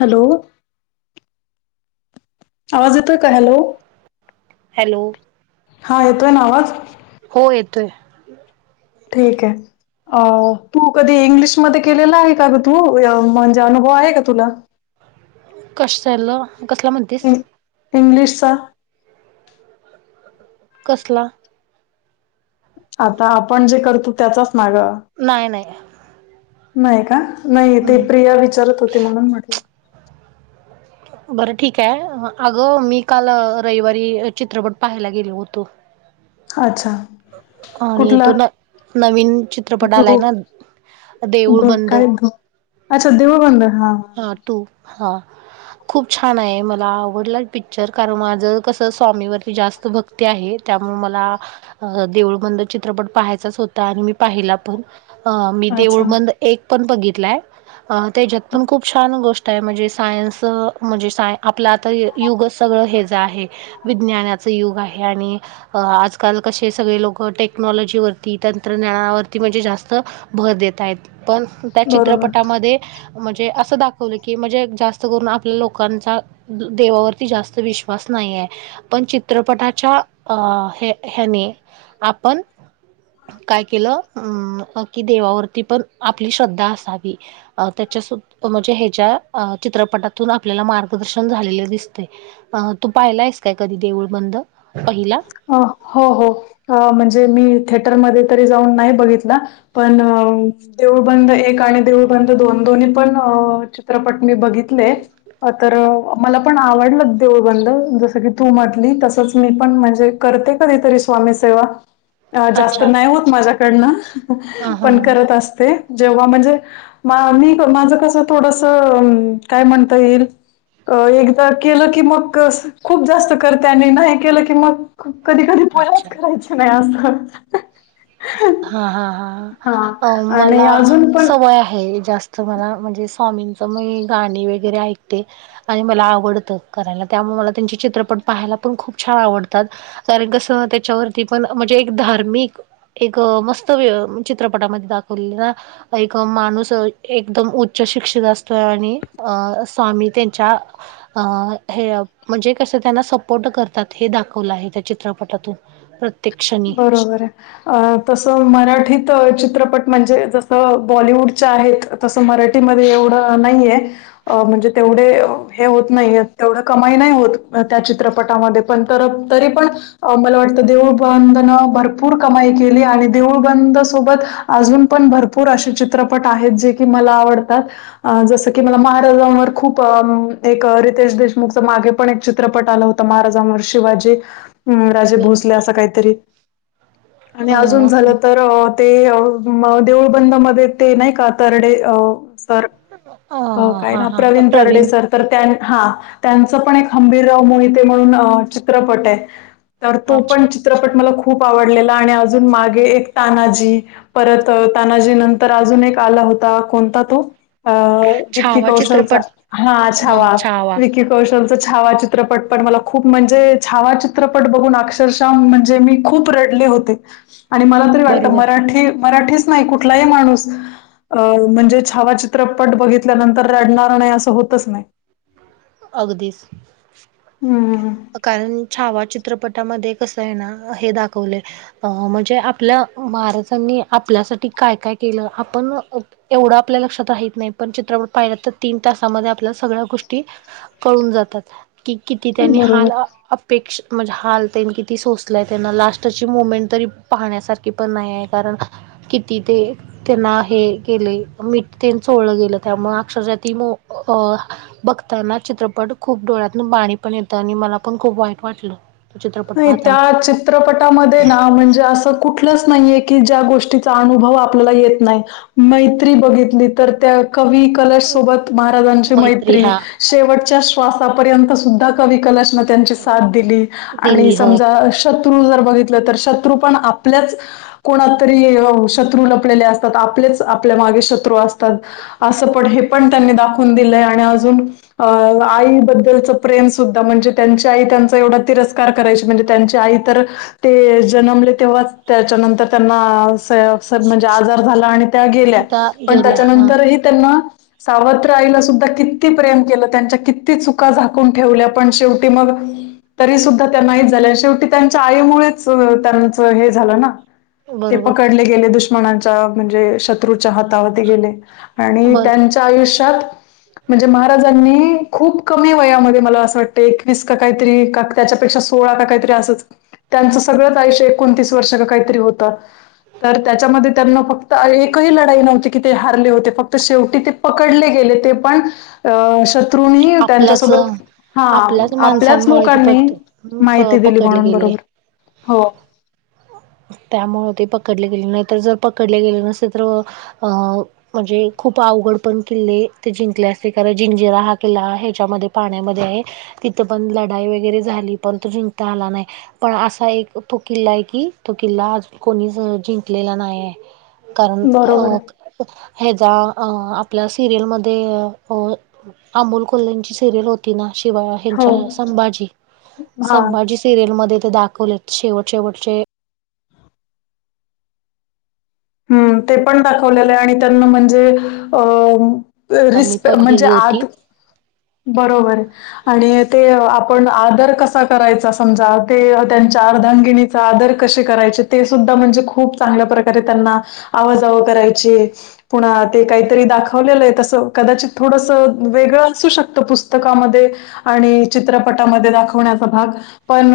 Hello. आवाज येतोय काय हॅलो. हॅलो. हा येतोय ना आवाज? हो येतोय. ठीक आहे. अ तू कधी इंग्लिशमध्येध्ये केलेला आहे काी तू म्हणजे अनुभव आहे का तुला? कसलं कसला म्हणतेस. इं- इंग्लिशचा. कसला? आता आपण जे करतो त्याचाच मागं. नाही नाही. नाही का नाही ते हम्म. प्रिया विचारत होती म्हणून म्हटलं. बरं ठीक आहे अगं मी काल रविवारी चित्रपट पाहायला गेलो होतो. अच्छा आणि कुठला तो न नवीन चित्रपट आलाय धो ना. देऊळ धो बंद. काय धो अच्छा देव बंद हा. ह तु हा. खूप छान आहे मला आवडला पिक्चर कारण माझं कसं स्वामीवरती जास्त भक्त. ते आहे त्यामुळे मला देऊळबंद चित्रपट पाहायचाच होता आणि मी पाहिला पण. अ मी अच्छा देऊळबंद एक पण बघितलाय त्याच्यात पण खूप छान गोष्ट म्हणजे सायन्स म्हणजे साय आपलं आता युग सगळं हेच आहे. विज्ञानाच युग आहे आणि. अ आजकाल कसे सगळे लोक टेक्नॉलॉजीवररती तंत्रज्ञानावरती म्हणजे जास्त. भर देत आहेत पण त्या बरोबर चित्रपटामध्ये. म्हणजे असं दाखवलं की म्हणजे जास्त करून आपल्या लोकांचा. देवावरती जास्त विश्वास नाहीये. पण चित्रपटाच्या अ ह ह्याने आपण. काय केलं अं कि देवावरती पण आपली श्रद्धा असावी. अ त्याच्या म्हणजे ह्याच्या चित्रपटातून आपल्याला मार्गदर्शन झालेले दिसते. अ तू पाहिला आहेस काय कधी देऊळ बंद पहिला? अ हो हो म्हणजे मी थिएटरमध्येध्ये तरी जाऊन नाही बघितला. पण. देऊळ बंद एक आणि देऊळ बंद दोन दोन्ही पण चित्रपट मी बघित. तर मला पण आवडलं देवळबंद जस की तू मारली तसच मी. पण म्हणजे करते कधीतरी स्वामी सेवा. अ जास्त अच्छा नाही होत माझ्याकडनं हां पण हां करत असते. जेव्हा म्हणजे मी माझं कसं थोडस काय म्हणता येईल. अ एकदा केलं की मग खूप जास्त करते आणि नाही केलं की कि मग कधी कधी पोळ्याच अच्छा करायच्या नाही असतात. हा हा हा हा मला आणि अजून पण सवय आहे जास तुम्हाला म्हणजे स्वामींचं मी गाणी वगैरे ऐकते. आणि मला आवडतं करायला त्यामुळे मला त्यांचे चित्रपट पाहायला पण खूप छान आवडतात. कारण कसं हो त्याच्यावरती पण म्हणजे एक धार्मिक. एक मस्त वे चित्रपटामध्ये दाखवले ना. एक माणूस अ एकदम उच्च शिक्षित असतोय आणि अ अस स्वामी त्यांच्या अ हे म्हणजे कस त्यांना सपोर्ट करतात हे दाखवलं आहे त्या चित्रपटातून. तर बरोबर आहे. अ तसं मराठीत चित्रपट म्हणजे जसं बॉलिवूडच्या आहेत तसं मराठीमध्ये एवढं नाहीये पण अ म्हणजे तेवढे हे होत नाही तेवढ कमाई नाही होत त्या चित्रपटामध्ये पण तरी पण मला वाटतं देऊळ बंद न भरपूर कमाई केली आणि देऊळ बंद सोबत अजून पण भरपूर भरपूर असे चित्रपट आहेत जे की मला आवडतात. अ जसं की मला महाराजांवर खूप एक रितेश देशमुखचा मागे पण एक चित्रपट आला होत महाराजांवर महाराज शिवाजी हम्म राजे भोसले असं काहीतरी आणि अ अजून झालं तर ते अ म देऊळबंदा मध्ये ते नाही का तरडे अ सर [unintelligible] हो काय हा नाव हा प्रवीण तरडे सर. तर हा त्यांचं पण एक खंबीर मोहिते म्हणून चित्रपट आहे. तर तो पण अच्छा चित्रपट मला खूप आवडलेला आणि अजून मागे एक तानाजी परत तानाजी नंतर अजून एक आला होता कोणता तो अ विकी छावा कौशल चित्रपट हा छावा विकी कौशल छावा चित्रपट पण मला खूप म्हणजे छावा चित्रपट बघून अक्षर शा ताम म्हणजे मी खूप रडले होते. [unintelligible] आणि मला तरी वाटतं बरोबर मराठी मराठीच नाही कुठला ही माणूस अ म्हणजे छावा चित्रपट बघित ल्या नंतरडणार नाही असं होतच नाही. अगदीच. हम्म. कारण छावा चित्रपटामध्ये कस आहे ना हे दाखवलेय अ म्हणजे आपल्या महाराजांनी आपल्यासाठी काय काय केलं आपण एवढं आपल्या लक्षात राहत नाही पण चित्रपट पाहिला तर तीन तासामध्ये आपल्या सगळ्या गोष्टी कळून जातात कि किती त्यांनी बरोबर. हाल पेक्षा म्हणजे हालतन किती सोचलंय त्यांना लास्टची मुमेंट तरी पाहण्यासारखी पण नाही आहे कारण किती ते त्यांना हे केले मीठ चोळलं गेलं त्यामु अक्षरशा ती मो अ बघताना चित्रपट खूप डोळ्यात पाणी पण येतं आणि मला पण खूप वाईट वाटलं. चित्रपट नाही पाहताना त्या चित्रपटामध्ये ना म्हणजे असं कुठलंच नाहीये की ज्या गोष्टीचा अनुभव आपल्याला येत नाही. मैत्री बघितली तर त्या कवी कलश सोबत महाराजांची मैत्री शेवटच्या श्वासापर्यंत सुद्धा कवी कलश न त्यांची साथ दिली आणि दिली हो समजा शत्रू जर बघितलं तर शत्रू पण आपल्याच कोणा तरी शत्रू लपलेले असतात आपलेच आपल्या मागे शत्रू असतात. असं पण हे पण त्यांनी दाखवून दिलंय आणि अजून अ आईबद्दलच प्रेम सुद्धा म्हणजे त्यांची आई त्यांचा एवढा तिर कार करायची म्हणजे त्यांची आई तर ते जन्मले तेव्हाच त्याच्यानंतर त्यांना अस म्हणजे आजार झाला आणि त्या गेल्या त्या पण गेल्या हा त्याच्यानंतर ही त्यांना सावत्र आईला सुद्धा किती प्रेम केलं त्यांच्या किती चुका झाकून ठेवल्या पण शेवटी मग तरी सुद्धा त्यांनाहीच झाले शेवटी त्यांच्या आईमुळेच त्यांचं हे झालं ना. ते बरोबर पकडले गेले दुश्मनाच्या म्हणजे शत्रूच्या हातावर गेले. आणि बरोबर त्यांच्या आयुष्यात म्हणजे महाराजांनी खूप कमी वयामध्ये मला असं वाटतं एकवीस का काहीतरी त्याच्या सो काहीत असच त्यांचं सगळंच आयुषय ण वर्ष का होत त्याच्या त्यांना फक्त एकही लढाई नव्हती. ह हो फक्त शेवटी ते पडले गेले ते पण तु आपल्याच त्यांच्यासोबत हा आपल्याच आपल्याच माणसांमुळे ती लोकांनी पट प माहिती दिली पकडले म्हणून गेले बरोबर हो. त्यामुळे ते पकडले गेले नाहीतर जर पकडले गेले नसेल तर अ म्हणजे खूप अवघड पण किल्ले ते जिंकले असते कारण जिंजिरा हा किल्ला ह्याच्यामध्ये पाण्यामध्ये आहे. तिथं पण लढाई वगैरे झाली पण तो जिंकता आला नाही पण असा एक तो किल्ला आहे की तो किल्ला आज कोणीच जिंकलेला नाहीय कारण बरोबर अ आहे ह्याचा अ आपल्या सिरियल मध्ये अ अ अमोल कोल्ल्या ची सिरियल हो. तिना शिवाळा हो हच्या संभाजी हा संभाजी सिरियल मध्ये ते दाखवले. शेवट शेवटचे हम्म ते पण दाखवलेलं आहे आणि त्यांना म्हणजे अ मी रिस्पे पण म्हणजे गेली होती आत बरोबर आहे. आणि ते आपण आदर कसा करायचा समजा ते त्यांच्या अर्धांगिणी आदर कसे करायचे ते सुद्धा म्हणजे खूप चांगल्या प्रकारे त्यांना आवाजावं करायची. पुण ते काहीतरी दाखवलेलं आहे तसं कदाचित थोडसं वेगळं असू शकत. फत पुस्तकामध्ये आणि चित्रपटामध्ये दाखवण्याचा भाग पण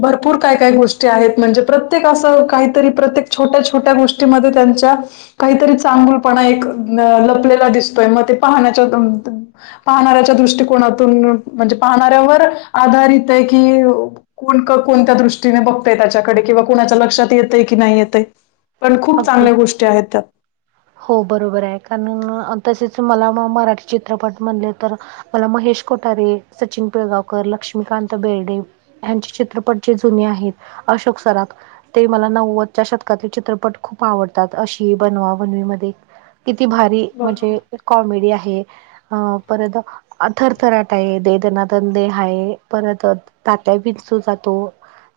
भरपूर काय काय गोष्टी आहेत म्हणजे प्रत्येक असं काहीतरी प्रत्येक छोट्या छोट्या गोष्टीमध्ये त्यांच्या काहीतरी चांगूलपणा एक अ लपलेला दिसतोय मग ते पाहण्याच्या पाहणाऱ्याच्या दृष्टिकोनातून म्हणजे पाहणाऱ्यावर आधारित आहे की कोण कोणत्या दृष्टीने बघतय त्याच्याकडे किंवा कोुणाच्या लक्षात येतय की नाही येते. पण खूप अगदीच चांगल्या गोष्टी आहेत त्या हो बरोबर आहे कारण तसेच मला मराठी चित्रपट म्हणले तर मला महेश कोटारे सचिन पिळगावकर लक्ष्मीकांत बेर्डे यांचे चित्रपट जे जुने आहेत अशोक सराफ ते मला नव्वदच्या शतकातील चित्रपट खूप आवडतात अशी बनवा. न मध्ये किती भारी बरोबर म्हणजे कॉमेडी आहे परत थरथराट आहे देदनादन दे ह आहे परत तात्या बिंचू जातो.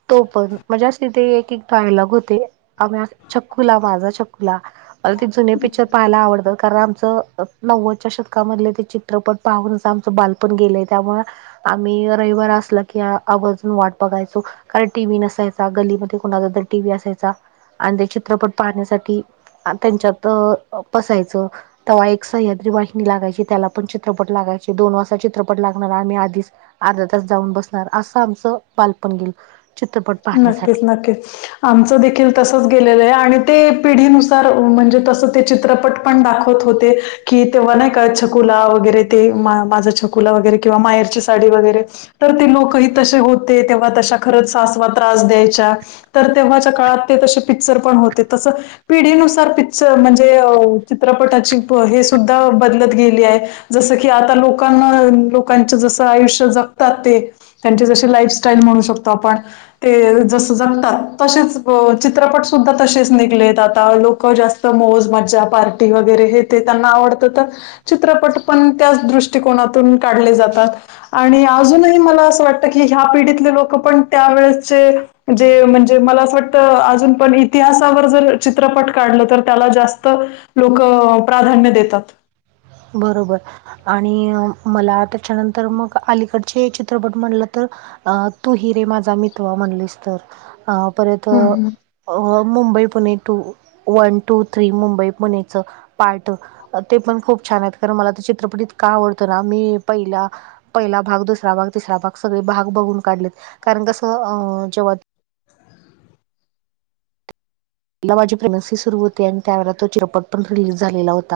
तो पण म्हणज्या सथ एक डायलॉग होते आम्ही छकुला माझा छकुला मला ते जुने पिक्चर पाहायला आवडतात. कारण आमचं नव्वदच्या शतकामधले ते चित्रपट पाहूनच आमचं बालपण गेलेय त्यामुळे आम्ही रविवार असला की आवर्जून वाट बघायचो. कारण टी व्ही नसायचा गल्लीमध्ये कुणाचा तर टीव्ही असायचा आणि ते चित्रपट पाहण्यासाठी हा त्यांच्यात बसायचो. तेव्हा एक सह्याद्री वाहिनी लागायची त्याला पण चित्रपट लागायचे दोन वाजता चित्रपट लागणार आम्ही आधीच अर्धा तास जाऊन बसणार असं आमचं बालपण गेलं चित्रपट पाहण्यासाठी नक्कीच नक्कीच आमचं देखील तसंच गेलेलं आहे आणि ते पिढीनुसार म्हणजे तसं ंचित्रपट पण दाखवत होते की तेव्हा नाही का छकुला वगैरे ते माझा छकु वर कवा मायची साडी वरे तर ते लोकही त होते तेव्हा त खरच. त्रास द्यायच्या तर तेव्हाच्या काळात ते त पिक्चर पण होते तस पिढीनुसार पिक्चर म्हणजे चित्रपटाची हे सुद्धा बदलत गेली आहे. जस की आता लोकांना लोकांच जसं आयुष्य जगतात ते त्यांचे जशी लाईफस्टाईल म्हणू शकतो आपण ते जस जगतात तसेच चित्रपट सुुद्धा तसेच निघलेत आता लोक जास्त ते, मोजमाजा पार्टी वगैरे हे ते त्यांना आवडतं तर चित्रपट पण त्याच दृष्टकोनातून काढले जातात आणि अजूनही मला असं वाटतं की ह्या पिढीतले लोक पण त्यावेेळेसचे जे म्हणजे मला असं वाटतं अजून पण इतिहासावर जर चित्रपट काढलं तर त्याला जास्त लोक प्राधान्य देतात बरोबर आणि मला त्याच्यानंतर मग अलीकडचे चित्रपट म्हणलं तर अ तू हि रे माझा मितवा म्हणलीस तर अ परत हम्म. अ Mumbai Pune two one two three Mumbai पुण्याचं पार्ट ते पण खूप छान आहेत कारण मला तर चित्रपट इतका आवडतो ना मी पहिला पहिला भाग दुसरा भाग तिसरा भाग सगळे भाग बघून काढलेत कारण कसं जेव्हा जेव्हा, प्रेग्न्सी सुरु होती आणि त्यावेळेला तो चित्रपट पण रिलीज झालेला होता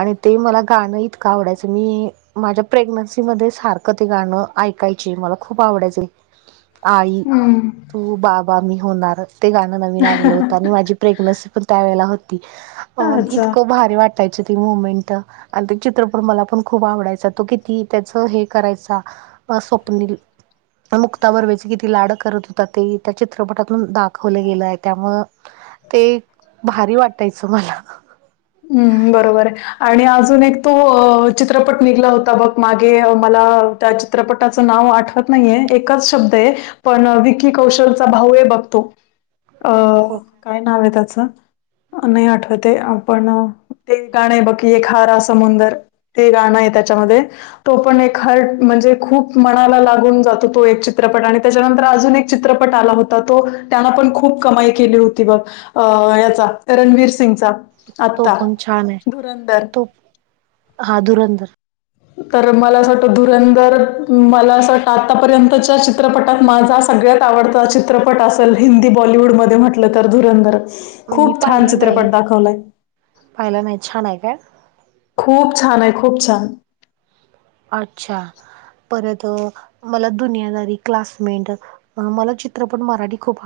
आणि ते मला गाणं इतकं आवडायचं मी माझ्या प्रेग्न्सी मध्ये सारखं ते गाणं ऐकायची मला खूप आवडायचे आई हम्म तू बाबा मी होणार ते गाणं नवीन आलेलं होत आणि माझी प्रेग्नन्सी पण त्यावेळे होती म अच्छा इतकं भारी वाटायच ती मुमेंट आणि ते चित्रपट मला पण खूप आवडायचा तो किती त्याच हे करायचा बा स्वप्नील त्या, मुक्ता बर्वेचे किती लाड करत होतात ते त्या चित्रपटातून दाखवलं गेलं आहे त्यामुळं ते भारी वाटायचं मला हु बरोबर आहे आणि अजून एक तो चित्रपट निघला होता बघ मागे मला त्या चित्रपटाचं नाव आठवत नाहीये एकच शब्द हे पण विकी कौशलचा भाऊ बघ, तो अ हो का काय नाव आहे त्याच नाही आठवतय पण ते गाणं आहे बघकी एक हारा समुंदर ते गाणं त्याच्यामध्ये तो पण एक हर्ट म्हणजे खूप मनाला लागून जातो तो एक चित्रपट आणि त्याच्यानंतर अजून एक चित्रपट आला होता तो त्यांलापण खूप कमाई केली होती बघ अ याचा रणवीर सिंगचा तो आत्ता पण छान आहे धुरंदर तो हा धुरंदर तर मला असं वाटतं धुरंधर मला असं वाटतं आतापर्यंतच्या चित्रपटात माझा सगळ्यात आवडता चित्रपट असेल हिंदी बॉलीवूड मध्ये म्हटलं तर धुरंदरच मी खूप छान चित्रपट दाखवलाय पाहियला नाही छान आहे काय खूप छान आहे खूप छान अच्छा परत मला दुनियादारी क्लासमेट मला चित्रपट मराठी खूप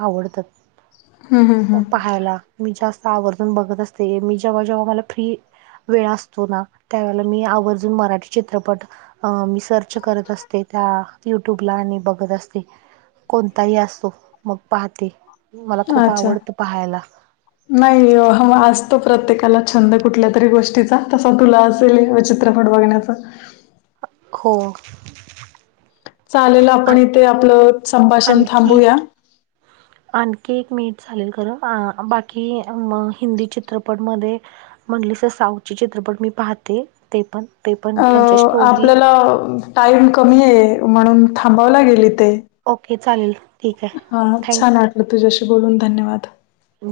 हं, हं, आवडतात हं. पहायला मी जास्त आवर्जून बघत असते मी जेव्हा जेव्हा मला फ्री वेळ असतो ना त्यावेळेला मी आवर्जून मराठी चित्रपट अ मी सर्च करत असते त्या युट्यूबला आणि बघत असते कोणताही असतो मग पाहते मला खूप अच्छा. आवडत पहायला नाही असतो प्रत्येकाला छंद कुठल्या तरी गोष्टीचा तसा तुला असेल तु फट बघण्याचा हो चालेल आ आपण इथे आपलं संभाषण आणखी थांबूया. [inaudible] आणखी एक मिनिट झाले खरं बाकी हिंदी चित्रपट मध्ये. म्हंटलिस तर साऊंड चे चित्रपट मी पाहते ते पण. ते पण अ त्यांच्या स्टोरी आपल्याला टाईम कमी आहे म्हणून थांबव लागेल इथे. ओके चालेल ठीक आहे थँकू. तर तुझ्याशी बोलून धन्यवाद.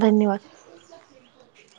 धन्यवाद